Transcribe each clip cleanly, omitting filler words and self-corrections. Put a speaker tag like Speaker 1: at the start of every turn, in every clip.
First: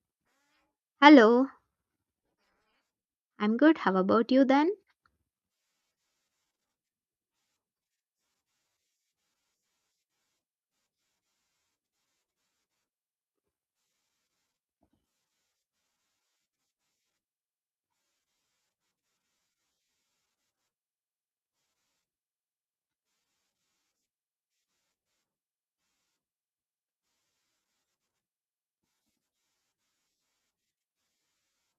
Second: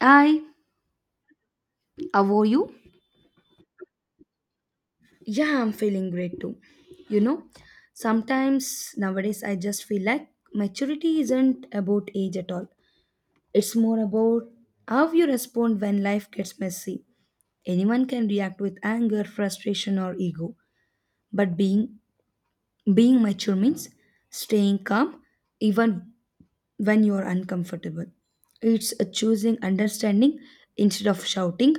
Speaker 1: I
Speaker 2: Hello,
Speaker 1: avow you.
Speaker 2: I'm good. How about you then?
Speaker 1: Yeah, I'm feeling great too. You know, sometimes nowadays I just feel like maturity isn't about age at all. It's more about how you respond when life gets messy. Anyone can react with anger, frustration, or ego. But being mature means staying calm even when you are uncomfortable. It's a choosing understanding instead of shouting,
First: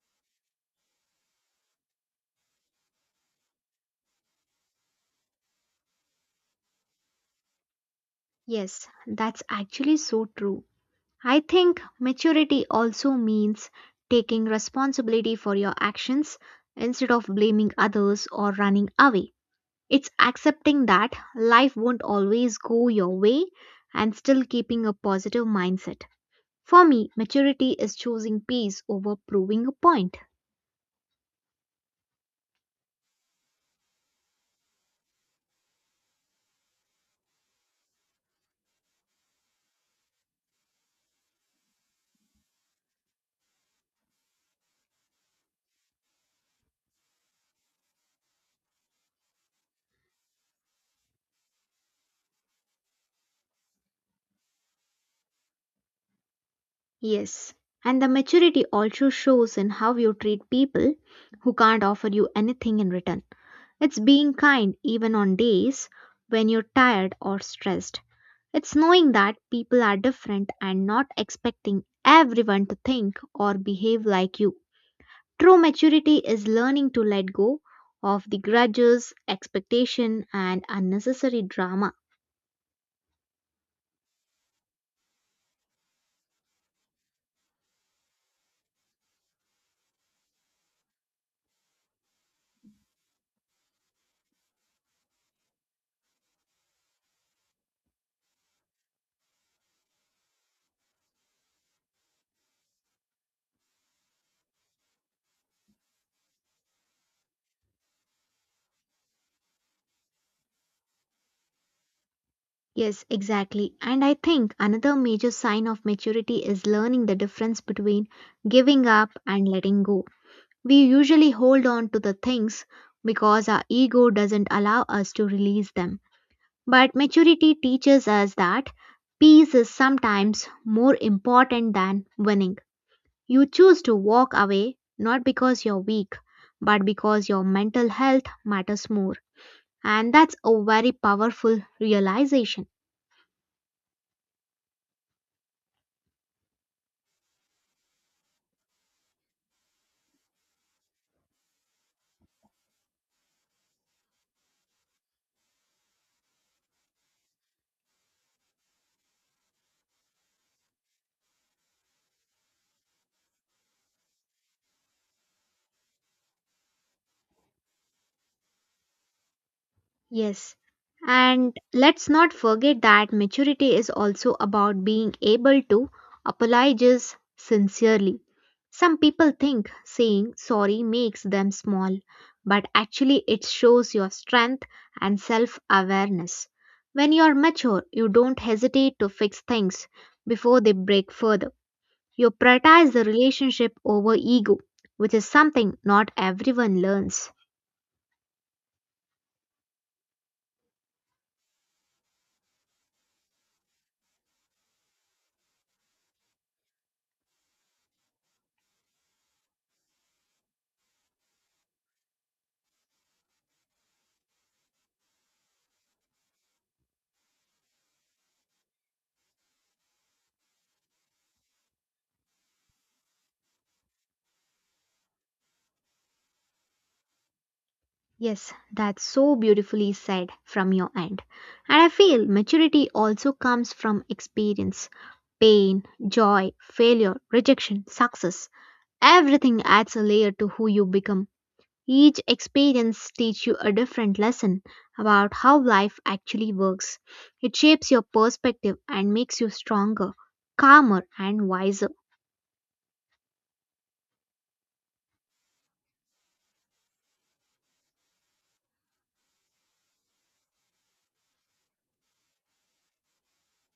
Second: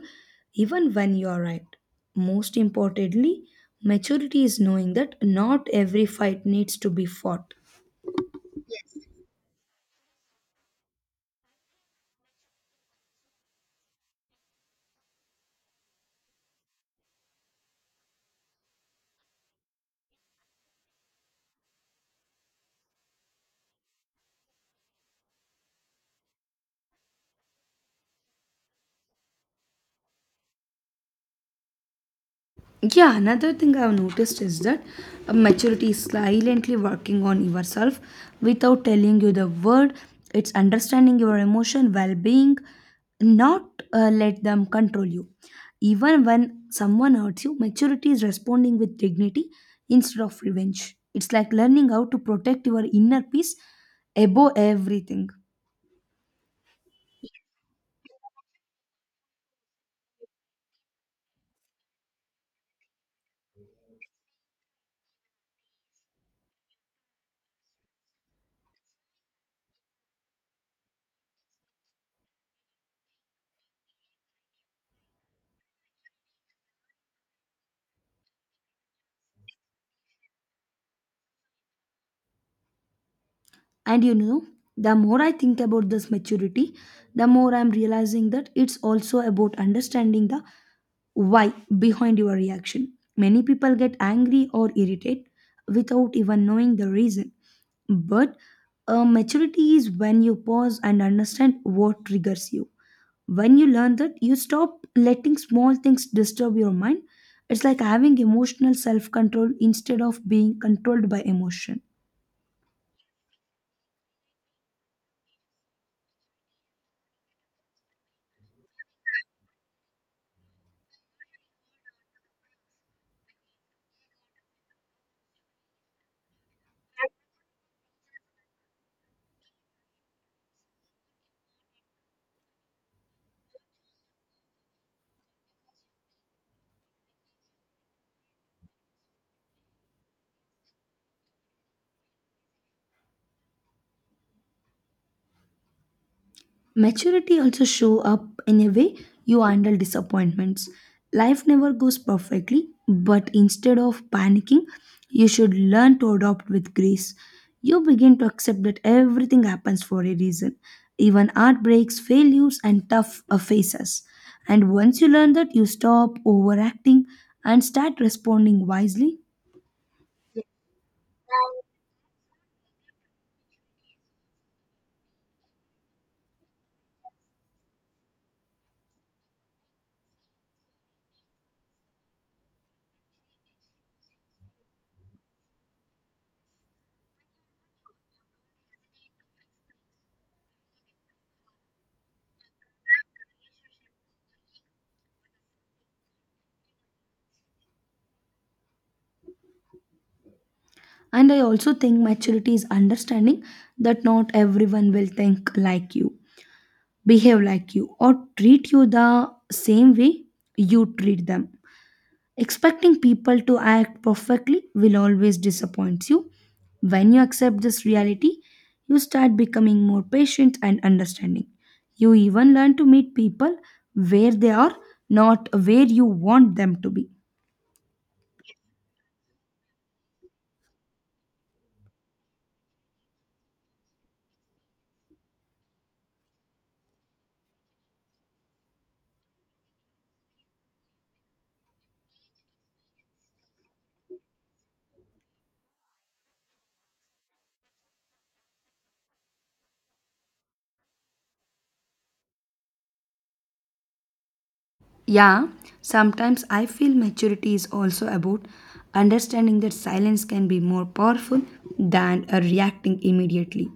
Speaker 1: even when you are right. Most importantly, maturity is knowing that not every fight needs to be fought.
Speaker 2: Yes, that's actually so true. I think maturity also means taking responsibility for your actions instead of blaming others or running away. It's accepting that life won't always go your way and still keeping a positive mindset. For me, maturity is choosing peace over proving a point.
Speaker 1: Yeah, another thing I've noticed is that maturity is silently working on yourself without telling you the word. It's understanding your emotion, well-being, not let them control you. Even when someone hurts you, maturity is responding with dignity instead of revenge. It's like learning how to protect your inner peace above everything.
Speaker 2: Yes. And the maturity also shows in how you treat people who can't offer you anything in return. It's being kind even on days when you're tired or stressed. It's knowing that people are different and not expecting everyone to think or behave like you. True maturity is learning to let go of the grudges, expectation, and unnecessary drama.
Speaker 1: And you know, the more I think about this maturity, the more I'm realizing that it's also about understanding the why behind your reaction. Many people get angry or irritated without even knowing the reason. But maturity is when you pause and understand what triggers you. When you learn that, you stop letting small things disturb your mind. It's like having emotional self control instead of being controlled by emotion.
Speaker 2: Yes, exactly. And I think another major sign of maturity is learning the difference between giving up and letting go. We usually hold on to the things because our ego doesn't allow us to release them. But maturity teaches us that peace is sometimes more important than winning. You choose to walk away not because you're weak, but because your mental health matters more. And that's a very powerful realization.
Speaker 1: Maturity also show up in a way you handle disappointments. Life never goes perfectly, but instead of panicking, you should learn to adopt with grace. You begin to accept that everything happens for a reason, even heartbreaks, failures, and tough phases. And once you learn that, you stop overacting and start responding wisely.
Speaker 2: Yes. And let's not forget that maturity is also about being able to apologize sincerely. Some people think saying sorry makes them small, but actually it shows your strength and self awareness. When you're mature, you don't hesitate to fix things before they break further. You prioritize the relationship over ego, which is something not everyone learns.
Speaker 1: And I also think maturity is understanding that not everyone will think like you, behave like you, or treat you the same way you treat them. Expecting people to act perfectly will always disappoint you. When you accept this reality, you start becoming more patient and understanding. You even learn to meet people where they are, not where you want them to be.
Speaker 2: Yes, that's so beautifully said from your end. And I feel maturity also comes from experience. Pain, joy, failure, rejection, success. Everything adds a layer to who you become. Each experience teaches you a different lesson about how life actually works. It shapes your perspective and makes you stronger, calmer, and wiser.
Speaker 1: Yeah, sometimes I feel maturity is also about understanding that silence can be more powerful than reacting immediately.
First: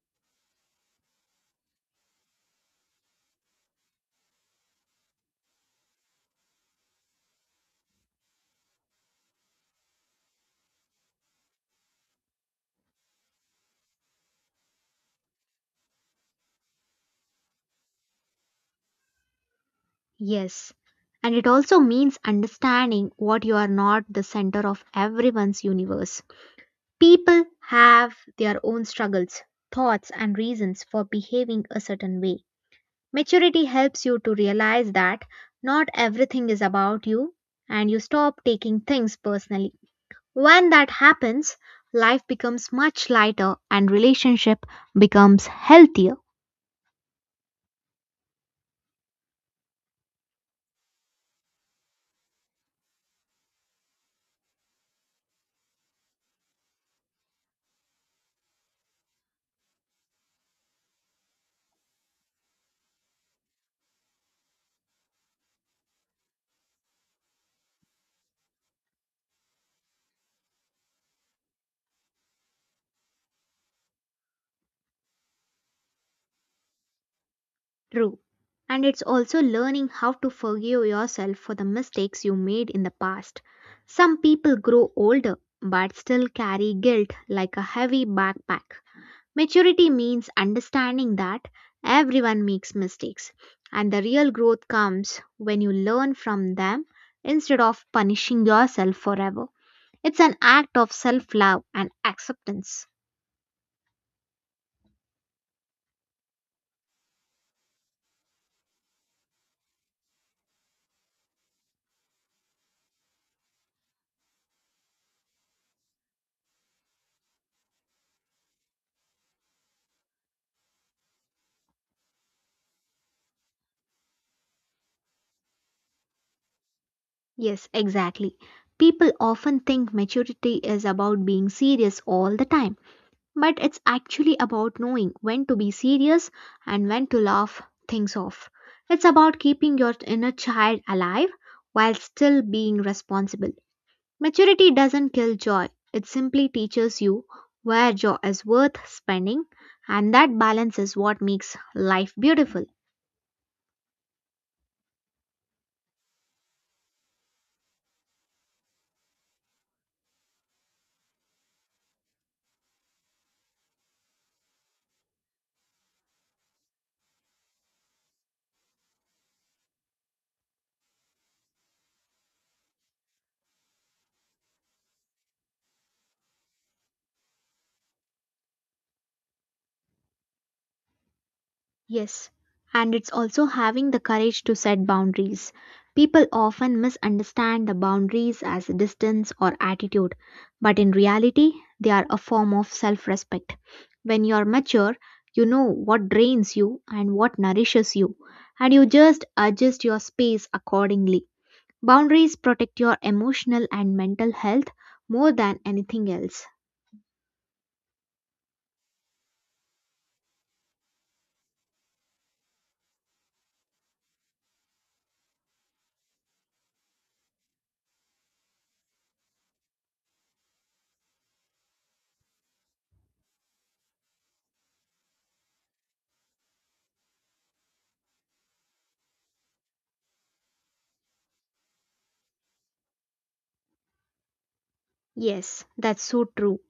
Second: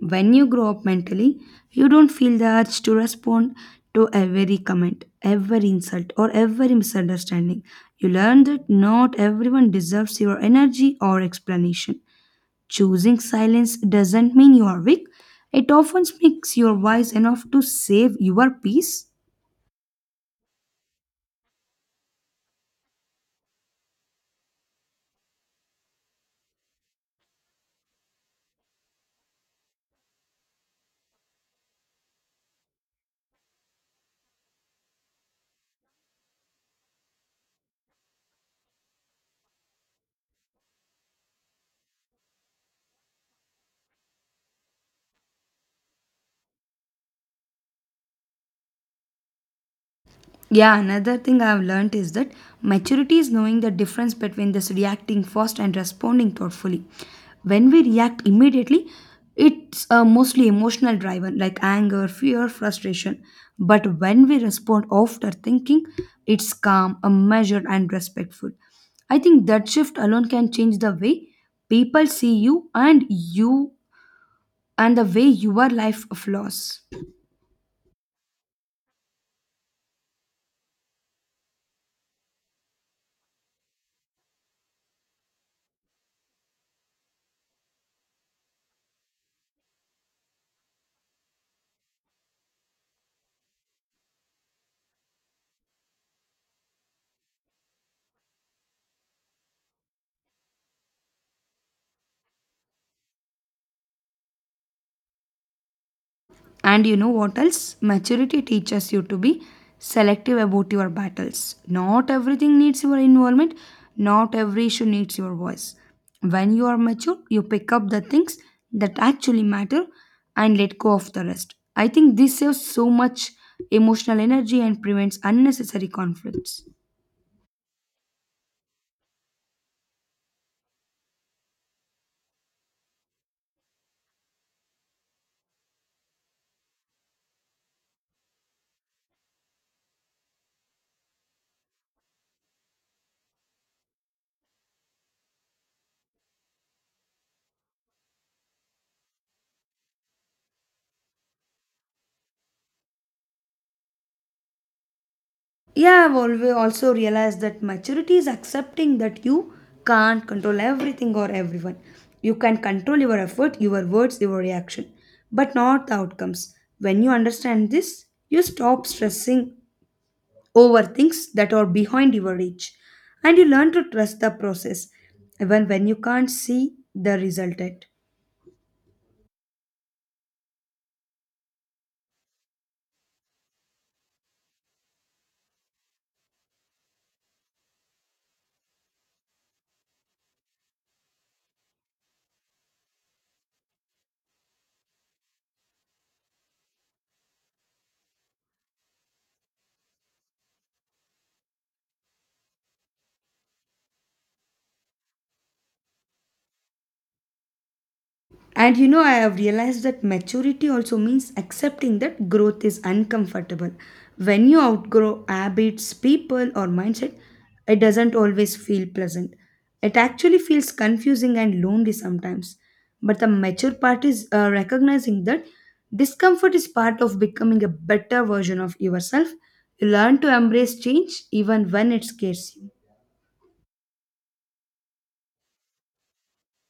Speaker 1: When you grow up mentally, you don't feel the urge to respond to every comment, every insult, or every misunderstanding. You learn that not everyone deserves your energy or explanation. Choosing silence doesn't mean you are weak, it often makes you wise enough to save your peace.
Speaker 2: Yes. And it also means understanding what you are not the center of everyone's universe. People have their own struggles, thoughts, and reasons for behaving a certain way. Maturity helps you to realize that not everything is about you and you stop taking things personally. When that happens, life becomes much lighter and relationship becomes healthier.
Speaker 1: Yeah, another thing I have learned is that maturity is knowing the difference between this reacting fast and responding thoughtfully. When we react immediately, it's mostly emotional driven like anger, fear, frustration. But when we respond after thinking, it's calm, measured, and respectful. I think that shift alone can change the way people see you and you and the way your life flows.
Speaker 2: True. And it's also learning how to forgive yourself for the mistakes you made in the past. Some people grow older but still carry guilt like a heavy backpack. Maturity means understanding that everyone makes mistakes, and the real growth comes when you learn from them instead of punishing yourself forever. It's an act of self love and acceptance.
Speaker 1: And you know what else? Maturity teaches you to be selective about your battles. Not everything needs your involvement, not every issue needs your voice. When you are mature, you pick up the things that actually matter and let go of the rest. I think this saves so much emotional energy and prevents unnecessary conflicts.
Speaker 2: Yes, exactly. People often think maturity is about being serious all the time, but it's actually about knowing when to be serious and when to laugh things off. It's about keeping your inner child alive while still being responsible. Maturity doesn't kill joy, it simply teaches you where joy is worth spending, and that balance is what makes life beautiful.
Speaker 1: Yeah, I've always also realized that maturity is accepting that you can't control everything or everyone. You can control your effort, your words, your reaction, but not the outcomes. When you understand this, you stop stressing over things that are behind your reach and you learn to trust the process even when you can't see the result yet.
Speaker 2: Yes, and it's also having the courage to set boundaries. People often misunderstand the boundaries as distance or attitude, but in reality, they are a form of self respect. When you're mature, you know what drains you and what nourishes you, and you just adjust your space accordingly. Boundaries protect your emotional and mental health more than anything else.
Speaker 1: And you know, I have realized that maturity also means accepting that growth is uncomfortable. When you outgrow habits, people, or mindset, it doesn't always feel pleasant. It actually feels confusing and lonely sometimes. But the mature part is recognizing that discomfort is part of becoming a better version of yourself. You learn to embrace change even when it scares you.
Speaker 2: Yes, that's so true.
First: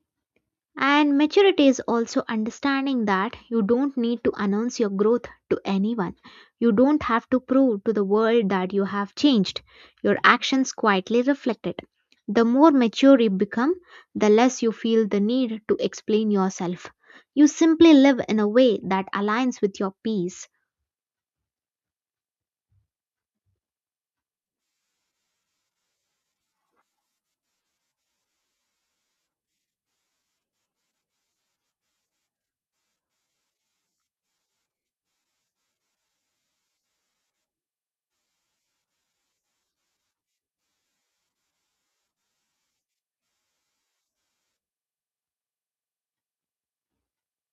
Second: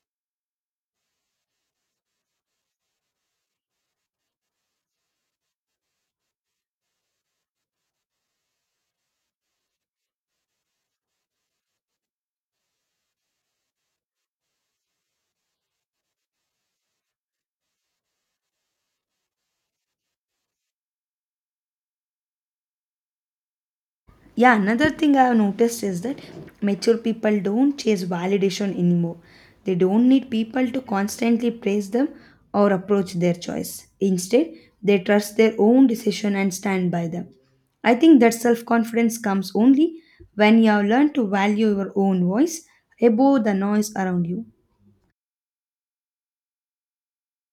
Speaker 2: And maturity is also understanding that you don't need to announce your growth to anyone. You don't have to prove to the world that you have changed. Your actions quietly reflect it. The more mature you become, the less you feel the need to explain yourself. You simply live in a way that aligns with your peace.
Speaker 1: Yeah, another thing I've noticed is that mature people don't chase validation anymore. They don't need people to constantly praise them or approach their choice. Instead, they trust their own decision and stand by them. I think that self confidence comes only when you have learned to value your own voice above the noise around you.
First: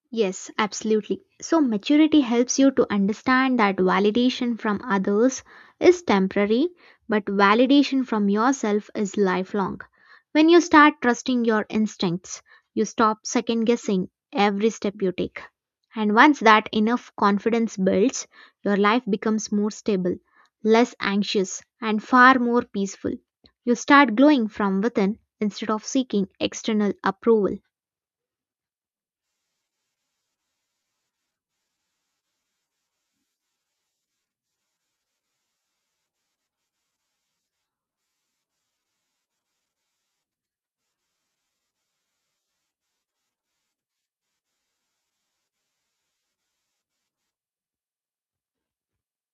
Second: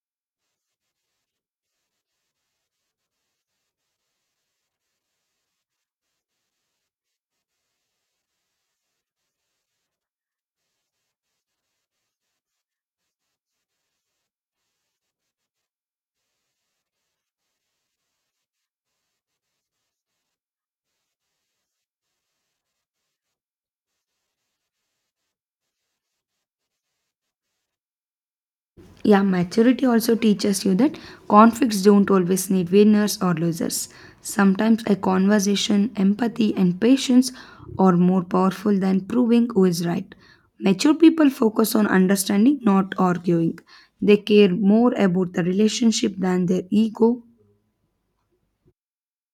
Speaker 2: Yes, absolutely. So, maturity helps you to understand that validation from others is temporary, but validation from yourself is lifelong. When you start trusting your instincts, you stop second guessing every step you take. And once that enough confidence builds, your life becomes more stable, less anxious, and far more peaceful. You start glowing from within instead of seeking external approval.
Speaker 1: Yeah, maturity also teaches you that conflicts don't always need winners or losers. Sometimes a conversation, empathy, and patience are more powerful than proving who is right. Mature people focus on understanding, not arguing. They care more about the relationship than their ego.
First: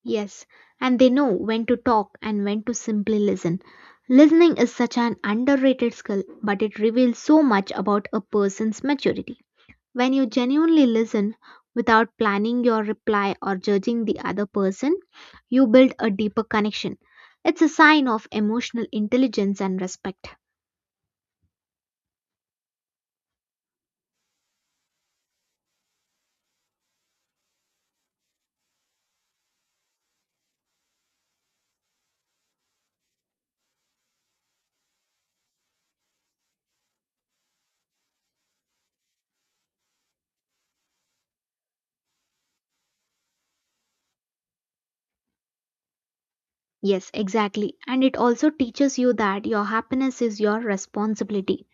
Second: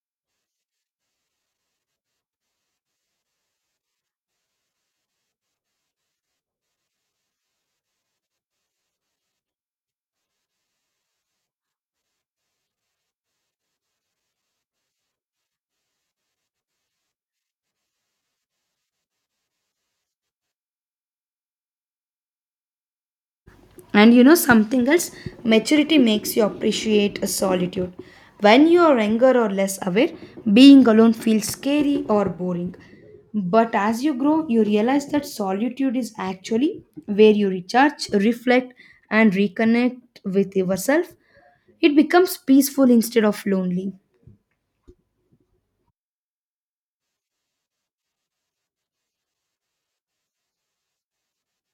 Speaker 2: Yes, and they know when to talk and when to simply listen. Listening is such an underrated skill, but it reveals so much about a person's maturity. When you genuinely listen without planning your reply or judging the other person, you build a deeper connection. It's a sign of emotional intelligence and respect.
Speaker 1: And you know something else? Maturity makes you appreciate a solitude. When you are younger or less aware, being alone feels scary or boring. But as you grow, you realize that solitude is actually where you recharge, reflect, and reconnect with yourself. It becomes peaceful instead of lonely.
Speaker 2: Yes, exactly. And it also teaches you that your happiness is your responsibility.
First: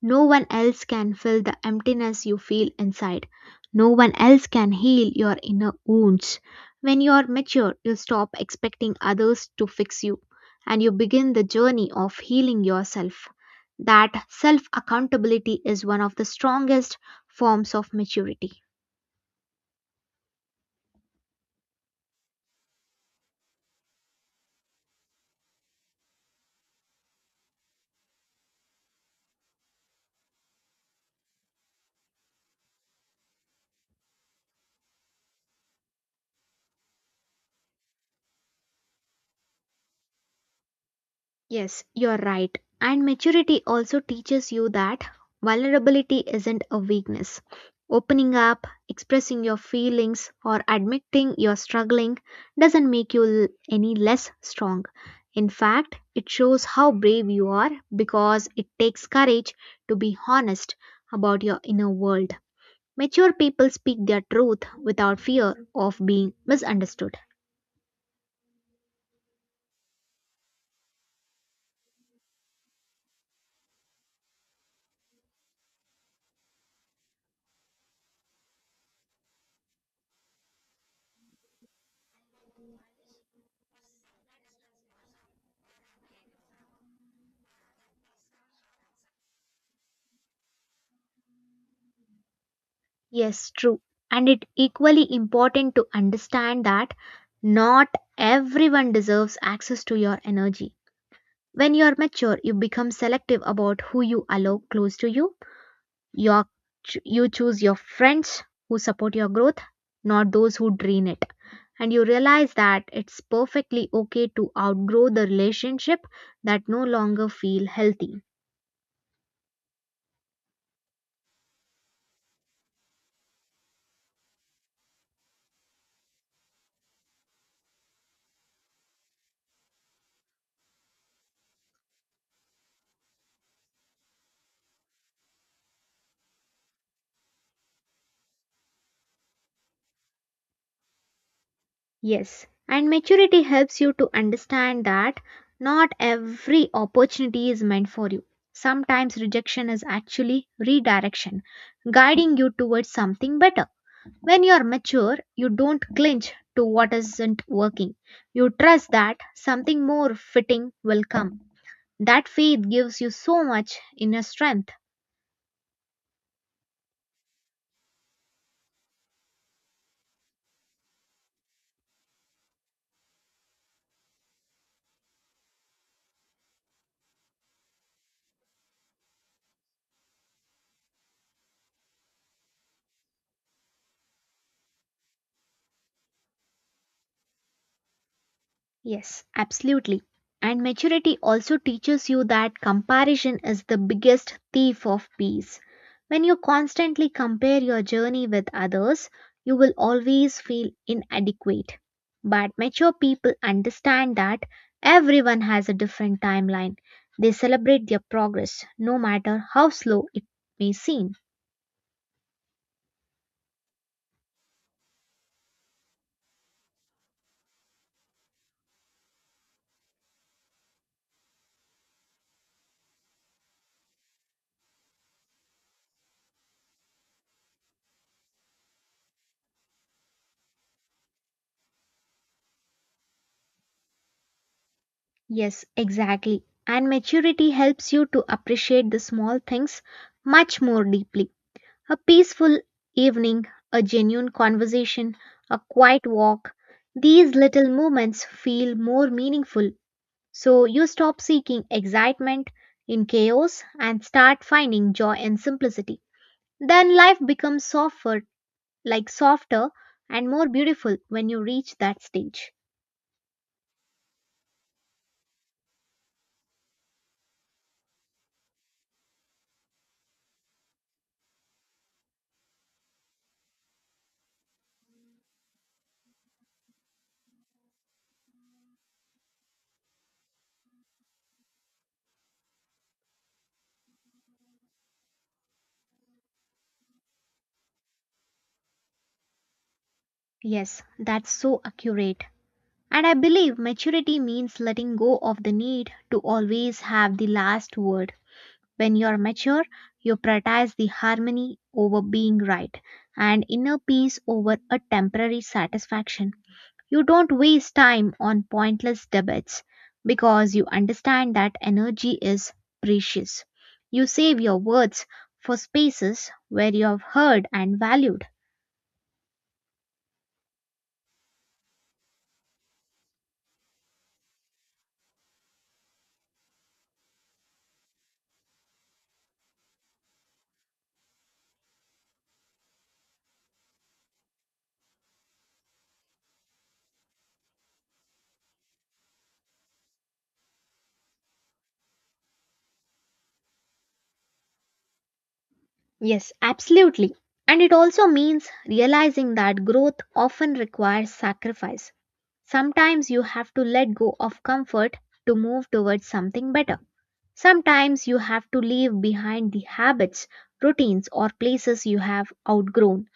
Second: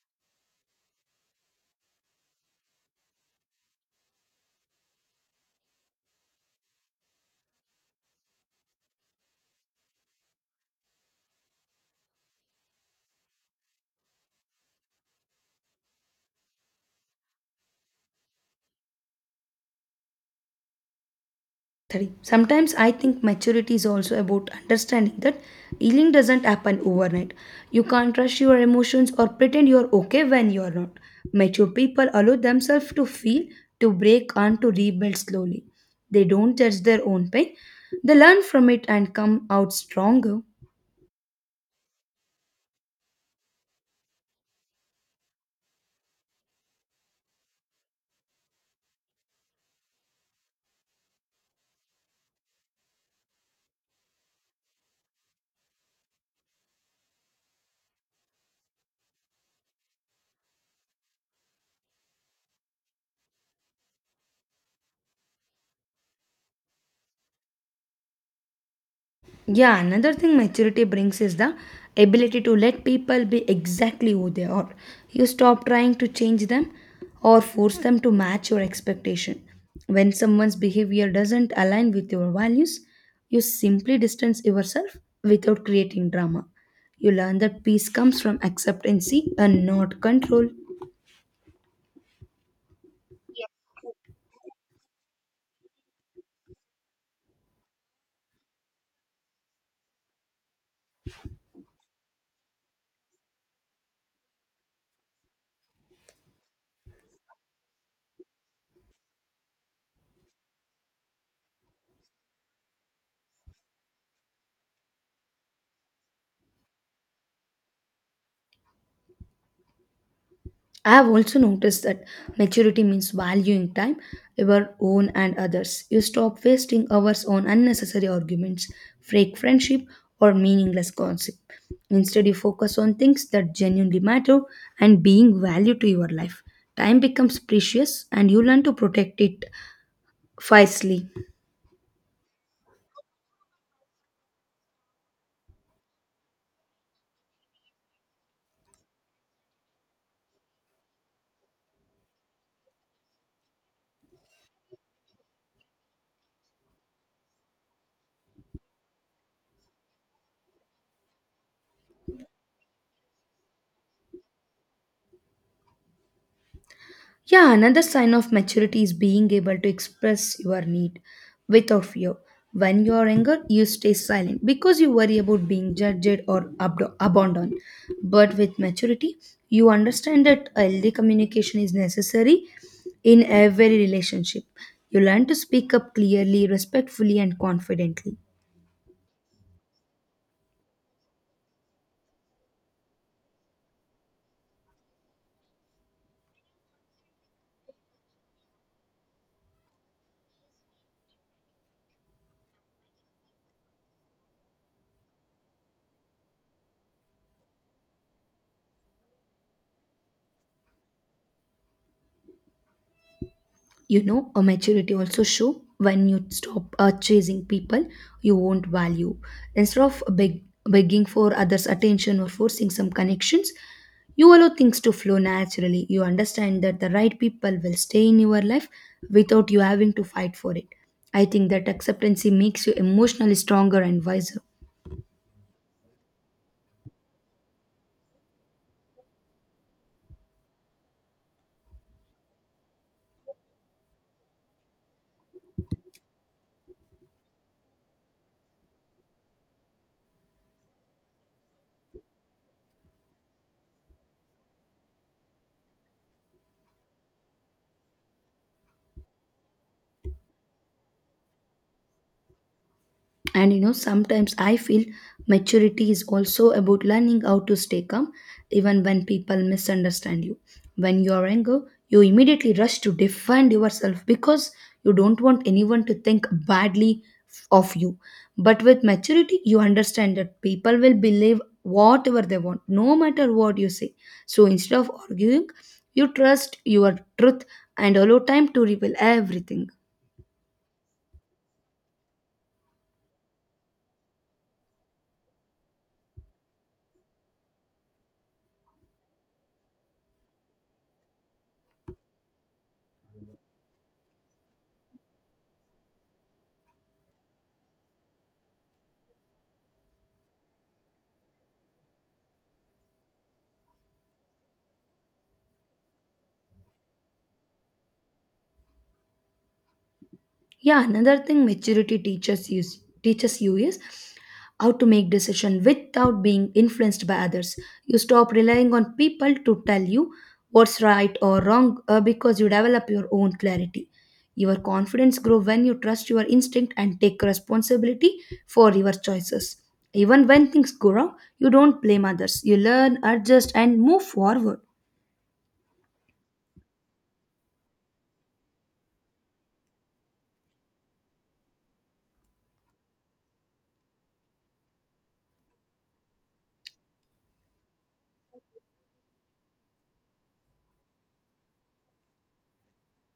Speaker 2: No one else can fill the emptiness you feel inside. No one else can heal your inner wounds. When you are mature, you stop expecting others to fix you and you begin the journey of healing yourself. That self accountability is one of the strongest forms of maturity.
Speaker 1: Three. Sometimes I think maturity is also about understanding that healing doesn't happen overnight. You can't rush your emotions or pretend you're okay when you're not. Mature people allow themselves to feel, to break, and to rebuild slowly. They don't judge their own pain. They learn from it and come out stronger.
Speaker 2: Yes, you're right. And maturity also teaches you that vulnerability isn't a weakness. Opening up, expressing your feelings, or admitting you're struggling doesn't make you any less strong. In fact, it shows how brave you are because it takes courage to be honest about your inner world. Mature people speak their truth without fear of being misunderstood.
Speaker 1: Yeah, another thing maturity brings is the ability to let people be exactly who they are. You stop trying to change them or force them to match your expectation. When someone's behavior doesn't align with your values, you simply distance yourself without creating drama. You learn that peace comes from acceptance and not control.
Speaker 2: Yes, true. And it equally important to understand that not everyone deserves access to your energy. When you are mature, you become selective about who you allow close to you. Your, you choose your friends who support your growth, not those who drain it. And you realize that it's perfectly okay to outgrow the relationship that no longer feel healthy.
Speaker 1: I have also noticed that maturity means valuing time, your own and others. You stop wasting hours on unnecessary arguments, fake friendship, or meaningless gossip. Instead, you focus on things that genuinely matter and being value to your life. Time becomes precious and you learn to protect it wisely.
Speaker 2: Yes, and maturity helps you to understand that not every opportunity is meant for you. Sometimes rejection is actually redirection, guiding you towards something better. When you are mature, you don't clinch to what isn't working. You trust that something more fitting will come. That faith gives you so much inner strength.
Speaker 1: Yeah, another sign of maturity is being able to express your need without fear. When you are younger, you stay silent because you worry about being judged or abandoned. But with maturity, you understand that healthy communication is necessary in every relationship. You learn to speak up clearly, respectfully, and confidently.
Speaker 2: Yes, absolutely. And maturity also teaches you that comparison is the biggest thief of peace. When you constantly compare your journey with others, you will always feel inadequate. But mature people understand that everyone has a different timeline. They celebrate their progress, no matter how slow it may seem.
Speaker 1: You know, a maturity also show when you stop chasing people you won't value. Instead of begging for others attention or forcing some connections, you allow things to flow naturally. You understand that the right people will stay in your life without you having to fight for it. I think that acceptancy makes you emotionally stronger and wiser.
Speaker 2: Yes, exactly. And maturity helps you to appreciate the small things much more deeply. A peaceful evening, a genuine conversation, a quiet walk, these little moments feel more meaningful. So you stop seeking excitement in chaos and start finding joy in simplicity. Then life becomes softer, like softer and more beautiful when you reach that stage.
Speaker 1: And you know, sometimes I feel maturity is also about learning how to stay calm even when people misunderstand you. When you are angry, you immediately rush to defend yourself because you don't want anyone to think badly of you. But with maturity, you understand that people will believe whatever they want no matter what you say. So instead of arguing, you trust your truth and allow time to reveal everything.
Speaker 2: Yes, that's so accurate. And I believe maturity means letting go of the need to always have the last word. When you're mature, you prioritize the harmony over being right and inner peace over a temporary satisfaction. You don't waste time on pointless debates because you understand that energy is precious. You save your words for spaces where you have heard and valued.
Speaker 1: Yeah, another thing maturity teaches you is how to make decision without being influenced by others. You stop relying on people to tell you what's right or wrong because you develop your own clarity. Your confidence grow when you trust your instinct and take responsibility for your choices. Even when things go wrong, you don't blame others. You learn adjust and move forward.
Speaker 2: Yes, absolutely. And it also means realizing that growth often requires sacrifice. Sometimes you have to let go of comfort to move towards something better. Sometimes you have to leave behind the habits, routines, or places you have outgrown.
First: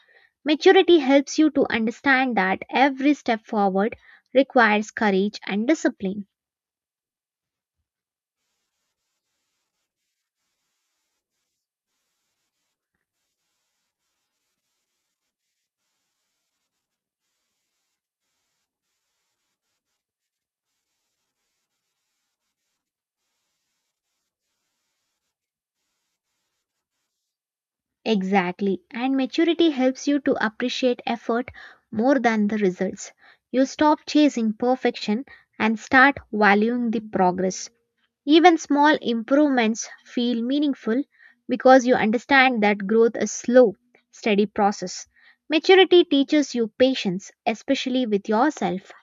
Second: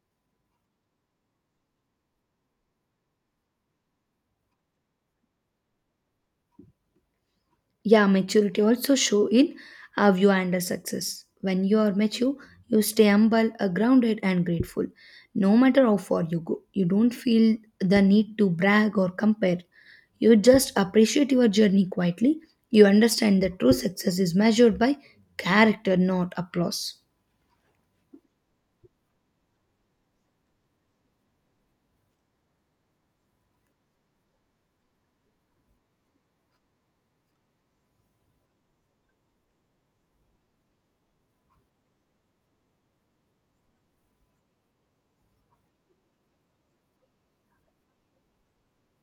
Speaker 2: Maturity helps you to understand that every step forward requires courage and discipline.
Speaker 1: Yeah, maturity also show in how you handle success. When you are mature, you stay humble, grounded and grateful. No matter how far you go, you don't feel the need to brag or compare. You just appreciate your journey quietly. You understand that true success is measured by character, not applause.
Speaker 2: Exactly, and maturity helps you to appreciate effort more than the results. You stop chasing perfection and start valuing the progress. Even small improvements feel meaningful because you understand that growth is slow, steady process. Maturity teaches you patience, especially with yourself.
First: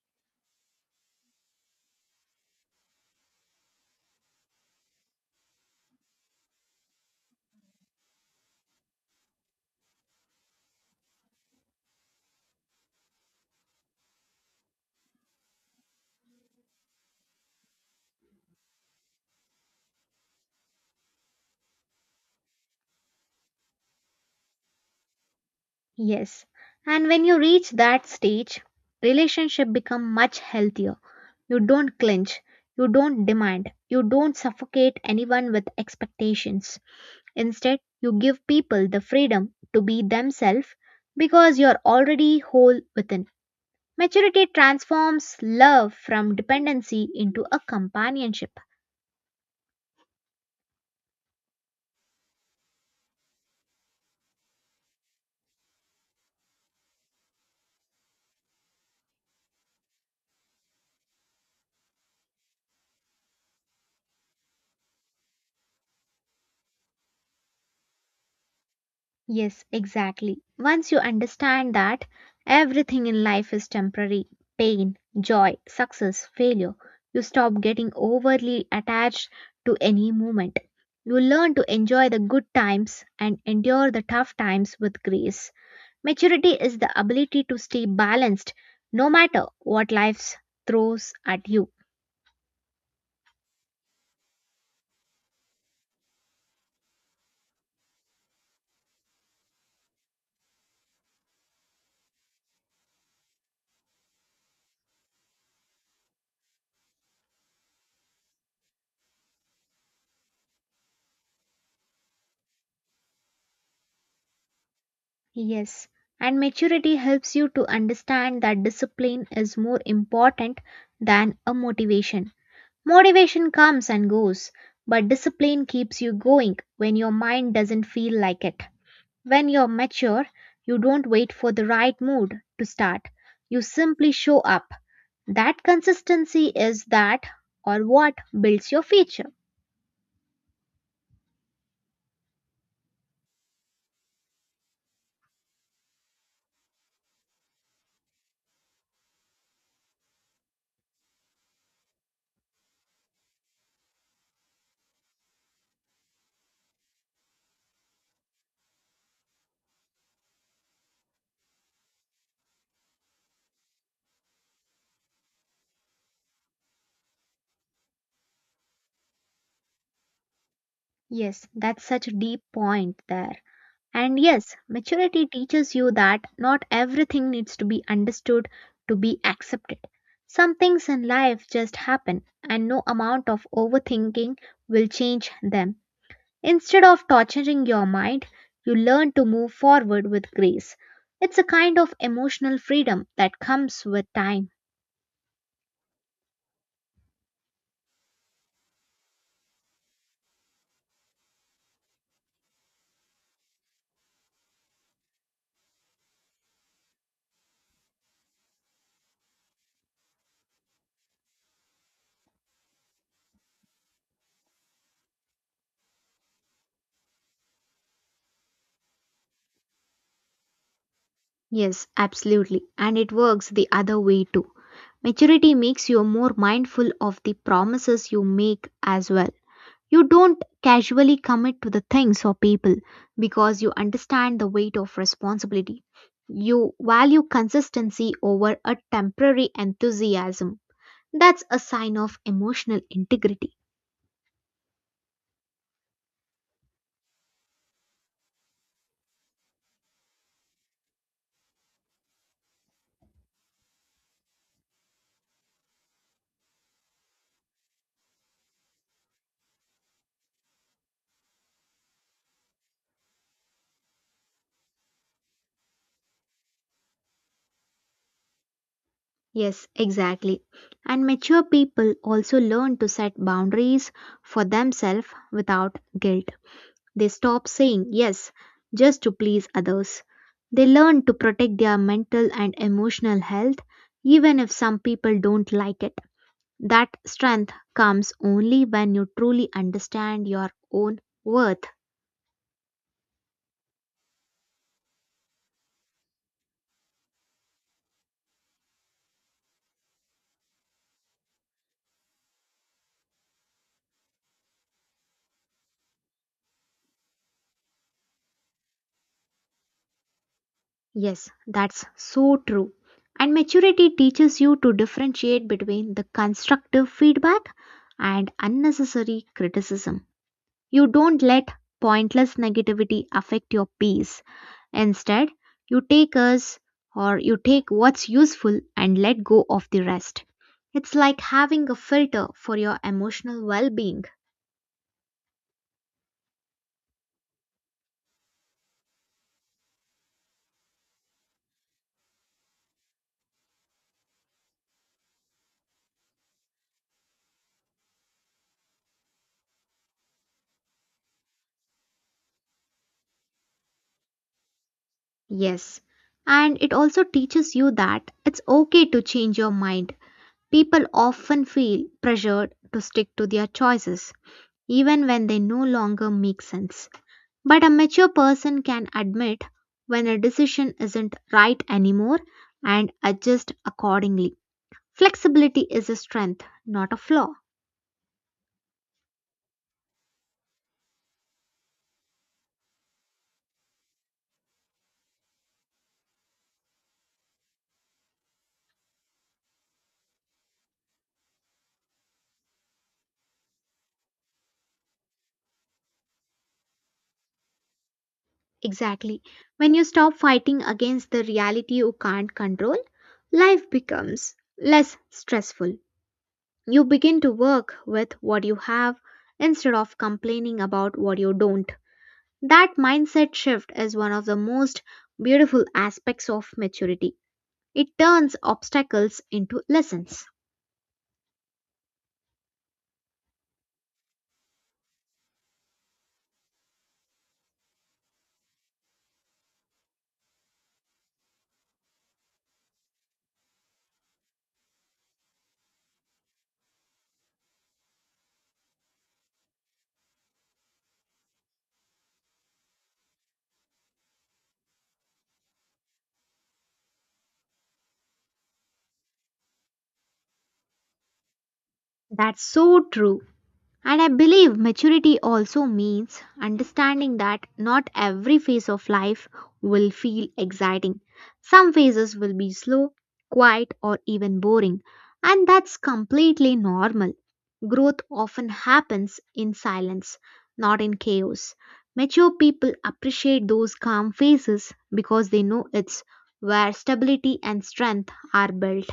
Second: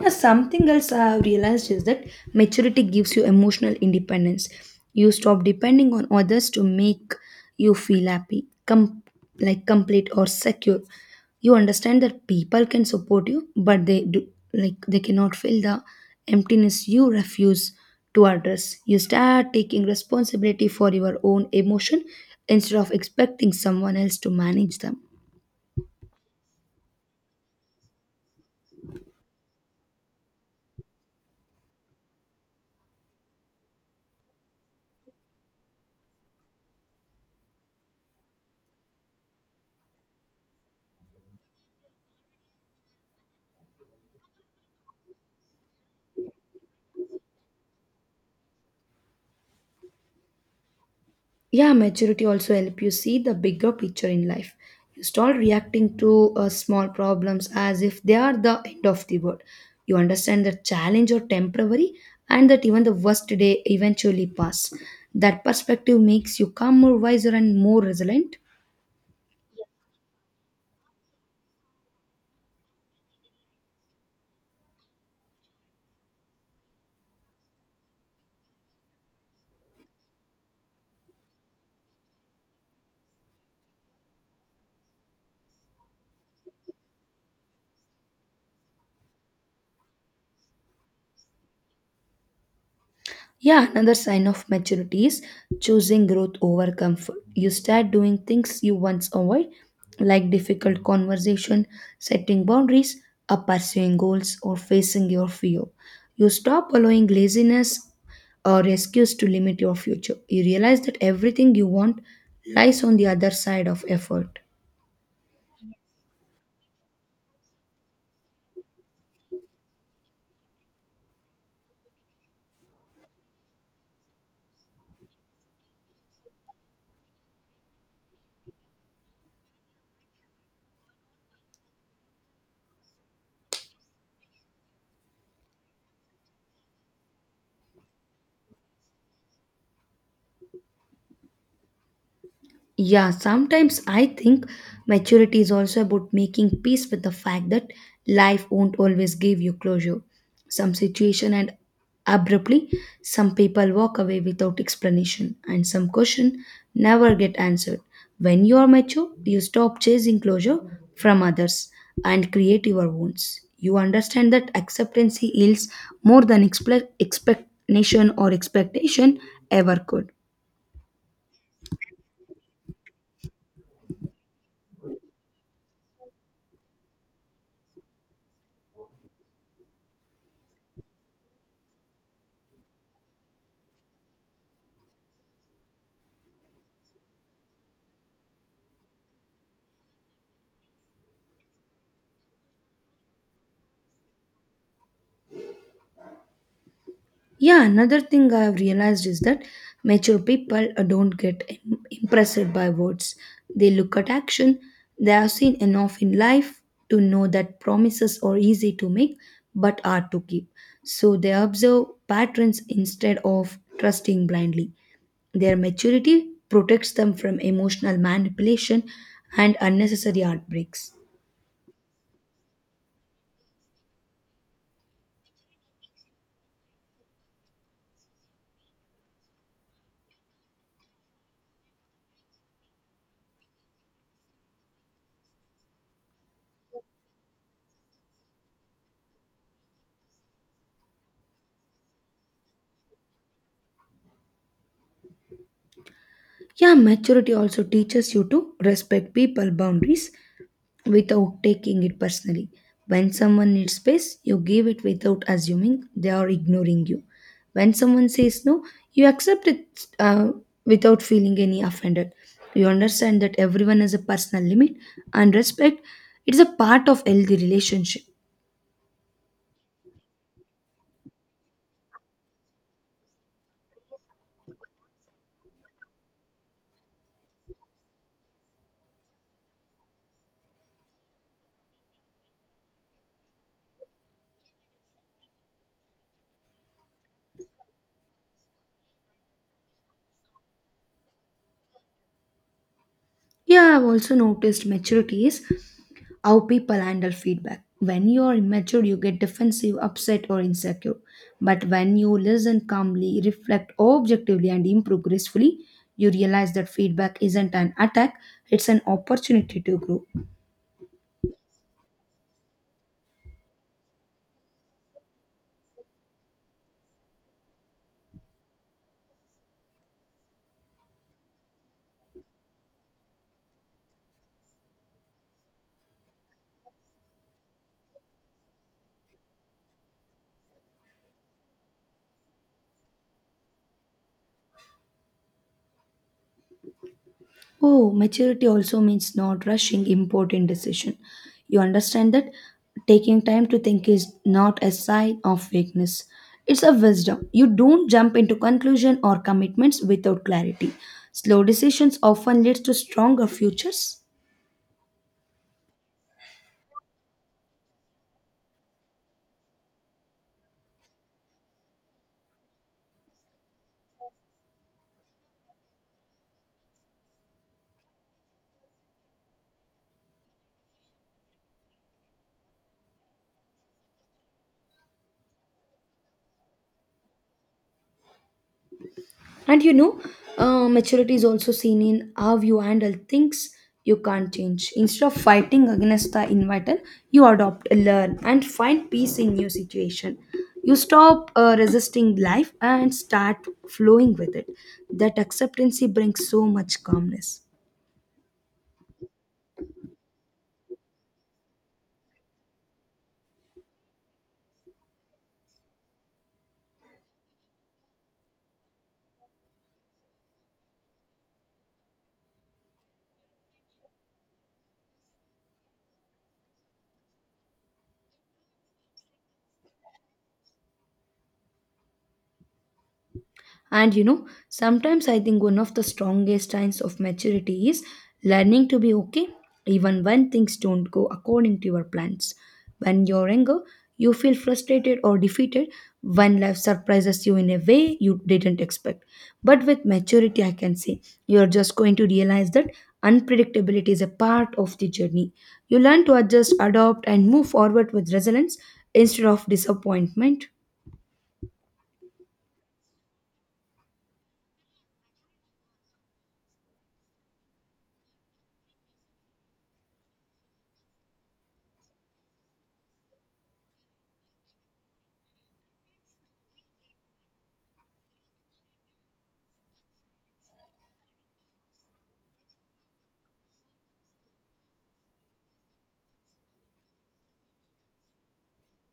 Speaker 1: Yeah, something else I have realized is that maturity gives you emotional independence. You stop depending on others to make you feel happy, like complete or secure. You understand that people can support you, but they do like they cannot fill the emptiness you refuse to address. You start taking responsibility for your own emotion instead of expecting someone else to manage them.
Speaker 2: Yes. And when you reach that stage, relationship become much healthier. You don't clinch, you don't demand, you don't suffocate anyone with expectations. Instead, you give people the freedom to be themselves because you're already whole within. Maturity transforms love from dependency into a companionship.
Speaker 1: Yeah, maturity also help you see the bigger picture in life. You start reacting to small problems as if they are the end of the world. You understand that challenge are temporary and that even the worst day eventually pass. That perspective makes you calmer, wiser, and more resilient.
Speaker 2: Yes, exactly. Once you understand that everything in life is temporary, pain, joy, success, failure, you stop getting overly attached to any moment. You learn to enjoy the good times and endure the tough times with grace. Maturity is the ability to stay balanced no matter what life throws at you.
Speaker 1: Yeah, another sign of maturity is choosing growth over comfort. You start doing things you once avoid, like difficult conversation, setting boundaries, or pursuing goals, or facing your fear. You stop allowing laziness or excuse to limit your future. You realize that everything you want lies on the other side of effort.
Speaker 2: Yes, and maturity helps you to understand that discipline is more important than a motivation. Motivation comes and goes, but discipline keeps you going when your mind doesn't feel like it. When you're mature, you don't wait for the right mood to start. You simply show up. That consistency is that or what builds your future.
Speaker 1: Yeah, sometimes I think maturity is also about making peace with the fact that life won't always give you closure. Some situation and abruptly, some people walk away without explanation, and some question never get answered. When you are mature, you stop chasing closure from others and create your wounds. You understand that acceptance heals more than expla expectation or expectation ever could.
Speaker 2: Yes, that's such a deep point there. And yes, maturity teaches you that not everything needs to be understood to be accepted. Some things in life just happen, and no amount of overthinking will change them. Instead of torturing your mind, you learn to move forward with grace. It's a kind of emotional freedom that comes with time.
Speaker 1: Yeah, another thing I have realized is that mature people don't get impressed by words. They look at action. They have seen enough in life to know that promises are easy to make but hard to keep. So they observe patterns instead of trusting blindly. Their maturity protects them from emotional manipulation and unnecessary heartbreaks.
Speaker 2: Yes, absolutely. And it works the other way too. Maturity makes you more mindful of the promises you make as well. You don't casually commit to the things or people because you understand the weight of responsibility. You value consistency over a temporary enthusiasm. That's a sign of emotional integrity.
Speaker 1: Yeah, maturity also teaches you to respect people boundaries without taking it personally. When someone needs space, you give it without assuming they are ignoring you. When someone says no, you accept it uh, without feeling any offended. You understand that everyone has a personal limit and respect. It's a part of healthy relationship.
Speaker 2: Yes, exactly. And mature people also learn to set boundaries for themselves without guilt. They stop saying yes just to please others. They learn to protect their mental and emotional health even if some people don't like it. That strength comes only when you truly understand your own worth.
Speaker 1: Yeah, I've also noticed maturity is how people handle feedback. When you are immature, you get defensive, upset, or insecure. But when you listen calmly, reflect objectively, and improve gracefully, you realize that feedback isn't an attack, it's an opportunity to grow.
Speaker 2: Yes, that's so true. And maturity teaches you to differentiate between the constructive feedback and unnecessary criticism. You don't let pointless negativity affect your peace. Instead, you take us or you take what's useful and let go of the rest. It's like having a filter for your emotional well being.
Speaker 1: Oh, maturity also means not rushing important decision. You understand that taking time to think is not a sign of weakness. It's a wisdom. You don't jump into conclusion or commitments without clarity. Slow decisions often leads to stronger futures.
Speaker 2: Yes, and it also teaches you that it's okay to change your mind. People often feel pressured to stick to their choices, even when they no longer make sense. But a mature person can admit when a decision isn't right anymore and adjust accordingly. Flexibility is a strength, not a flaw.
Speaker 1: And you know, maturity is also seen in how you handle things you can't change. Instead of fighting against the inevitable, you adopt, learn, and find peace in new situation. You stop resisting life and start flowing with it. That acceptance brings so much calmness.
Speaker 2: Exactly. When you stop fighting against the reality you can't control, life becomes less stressful. You begin to work with what you have instead of complaining about what you don't. That mindset shift is one of the most beautiful aspects of maturity. It turns obstacles into lessons.
Speaker 1: And you know, sometimes I think one of the strongest signs of maturity is learning to be okay even when things don't go according to your plans. When you're younger, you feel frustrated or defeated when life surprises you in a way you didn't expect. But with maturity, I can say you're just going to realize that unpredictability is a part of the journey. You learn to adjust, adopt, and move forward with resilience instead of disappointment.
Speaker 2: That's so true. And I believe maturity also means understanding that not every phase of life will feel exciting. Some phases will be slow, quiet, or even boring, and that's completely normal. Growth often happens in silence, not in chaos. Mature people appreciate those calm phases because they know it's where stability and strength are built.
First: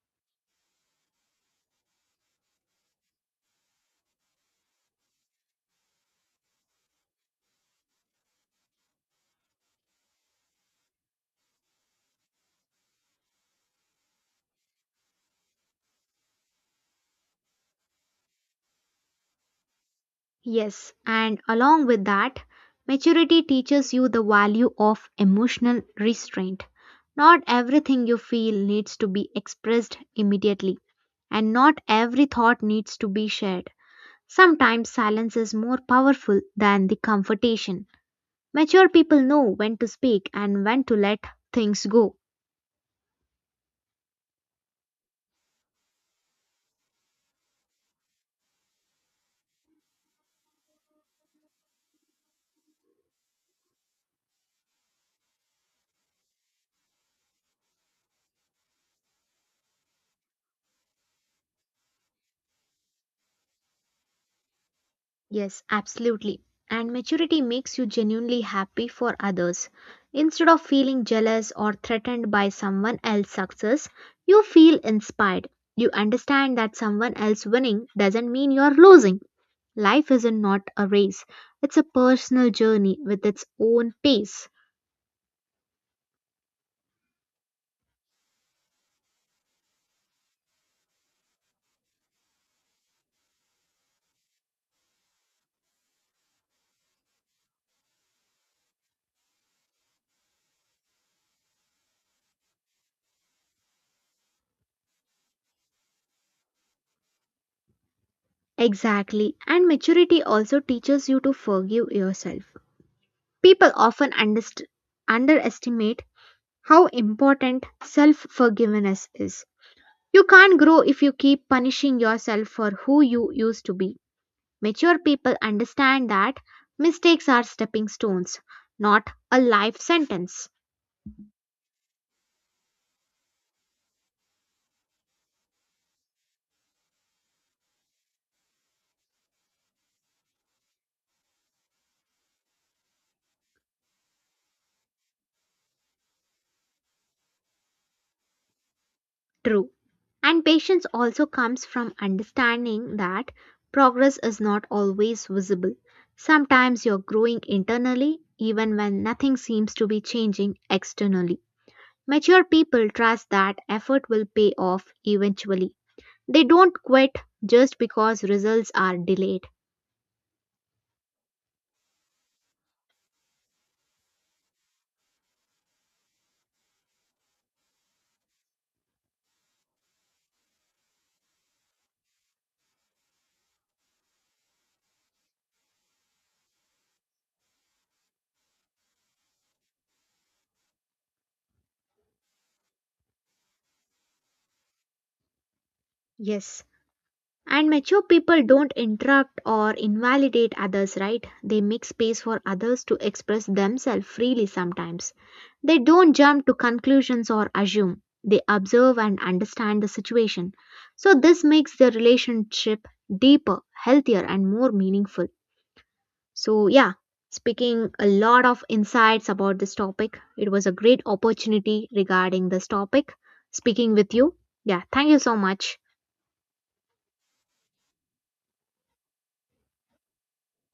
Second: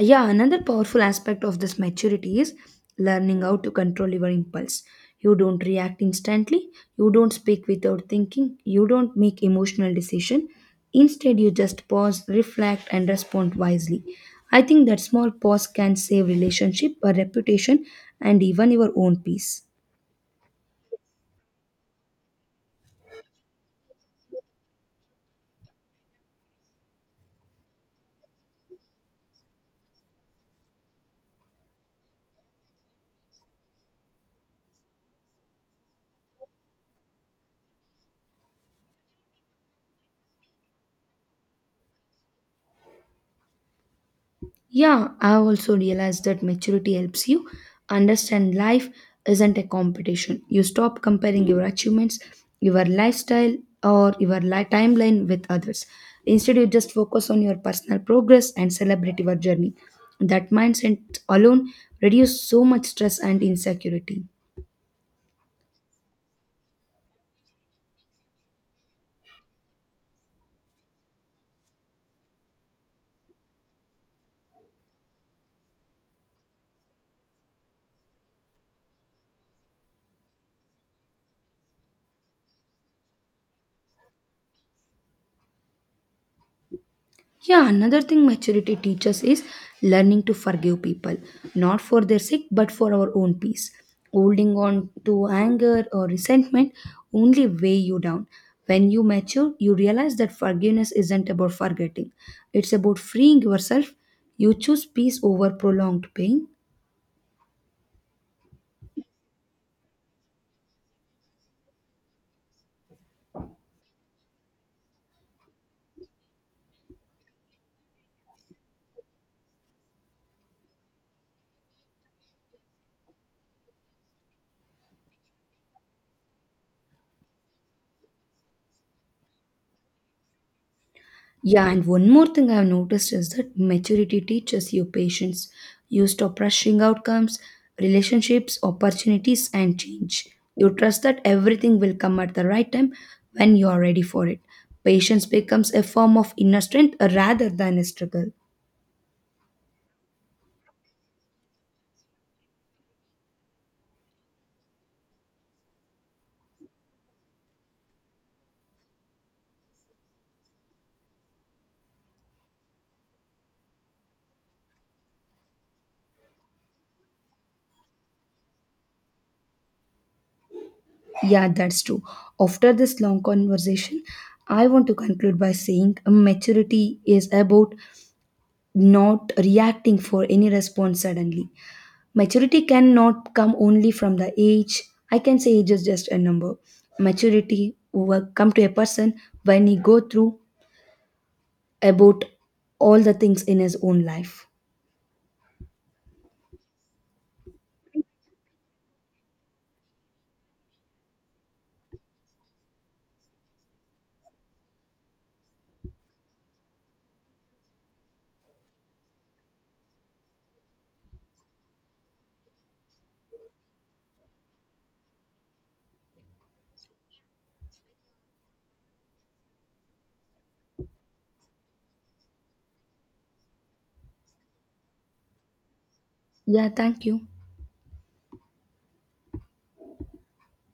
Speaker 1: Yeah, another powerful aspect of this maturity is learning how to control your impulse. You don't react instantly, you don't speak without thinking, you don't make emotional decision. Instead, you just pause, reflect and respond wisely. I think that small pause can save relationship, a reputation and even your own peace.
Speaker 2: Yes, and along with that, maturity teaches you the value of emotional restraint. Not everything you feel needs to be expressed immediately, and not every thought needs to be shared. Sometimes silence is more powerful than the confrontation. Mature people know when to speak and when to let things go.
Speaker 1: Yeah, I also realized that maturity helps you understand life isn't a competition. You stop comparing your achievements, your lifestyle, or timeline with others. Instead, you just focus on your personal progress and celebrate your journey. That mindset alone reduces so much stress and insecurity.
Speaker 2: Yes, absolutely. And maturity makes you genuinely happy for others. Instead of feeling jealous or threatened by someone else's success, you feel inspired. You understand that someone else winning doesn't mean you're losing. Life isn't not a race. It's a personal journey with its own pace.
Speaker 1: Yeah, another thing maturity teaches is learning to forgive people, not for their sake, but for our own peace. Holding on to anger or resentment only weigh you down. When you mature, you realize that forgiveness isn't about forgetting, it's about freeing yourself. You choose peace over prolonged pain.
Speaker 2: Exactly. And maturity also teaches you to forgive yourself. People often underestimate how important self forgiveness is. You can't grow if you keep punishing yourself for who you used to be. Mature people understand that mistakes are stepping stones, not a life sentence.
Speaker 1: Yeah, and one more thing I've noticed is that maturity teaches you patience. You stop rushing outcomes, relationships, opportunities, and change. You trust that everything will come at the right time when you are ready for it. Patience becomes a form of inner strength rather than a struggle.
Speaker 2: True. And patience also comes from understanding that progress is not always visible. Sometimes you're growing internally, even when nothing seems to be changing externally. Mature people trust that effort will pay off eventually. They don't quit just because results are delayed.
Speaker 1: Yeah, that's true. After this long conversation, I want to conclude by saying maturity is about not reacting for any response suddenly. Maturity cannot come only from the age. I can say age is just a number. Maturity will come to a person when he go through about all the things in his own life.
Speaker 2: Yes, and mature people don't interrupt or invalidate others, right? They make space for others to express themselves freely sometimes. They don't jump to conclusions or assume. They observe and understand the situation. So, this makes the relationship deeper, healthier, and more meaningful. So, yeah, speaking a lot of insights about this topic, it was a great opportunity regarding this topic. Speaking with you. Yeah, thank you so much.
Speaker 1: Yeah, thank you.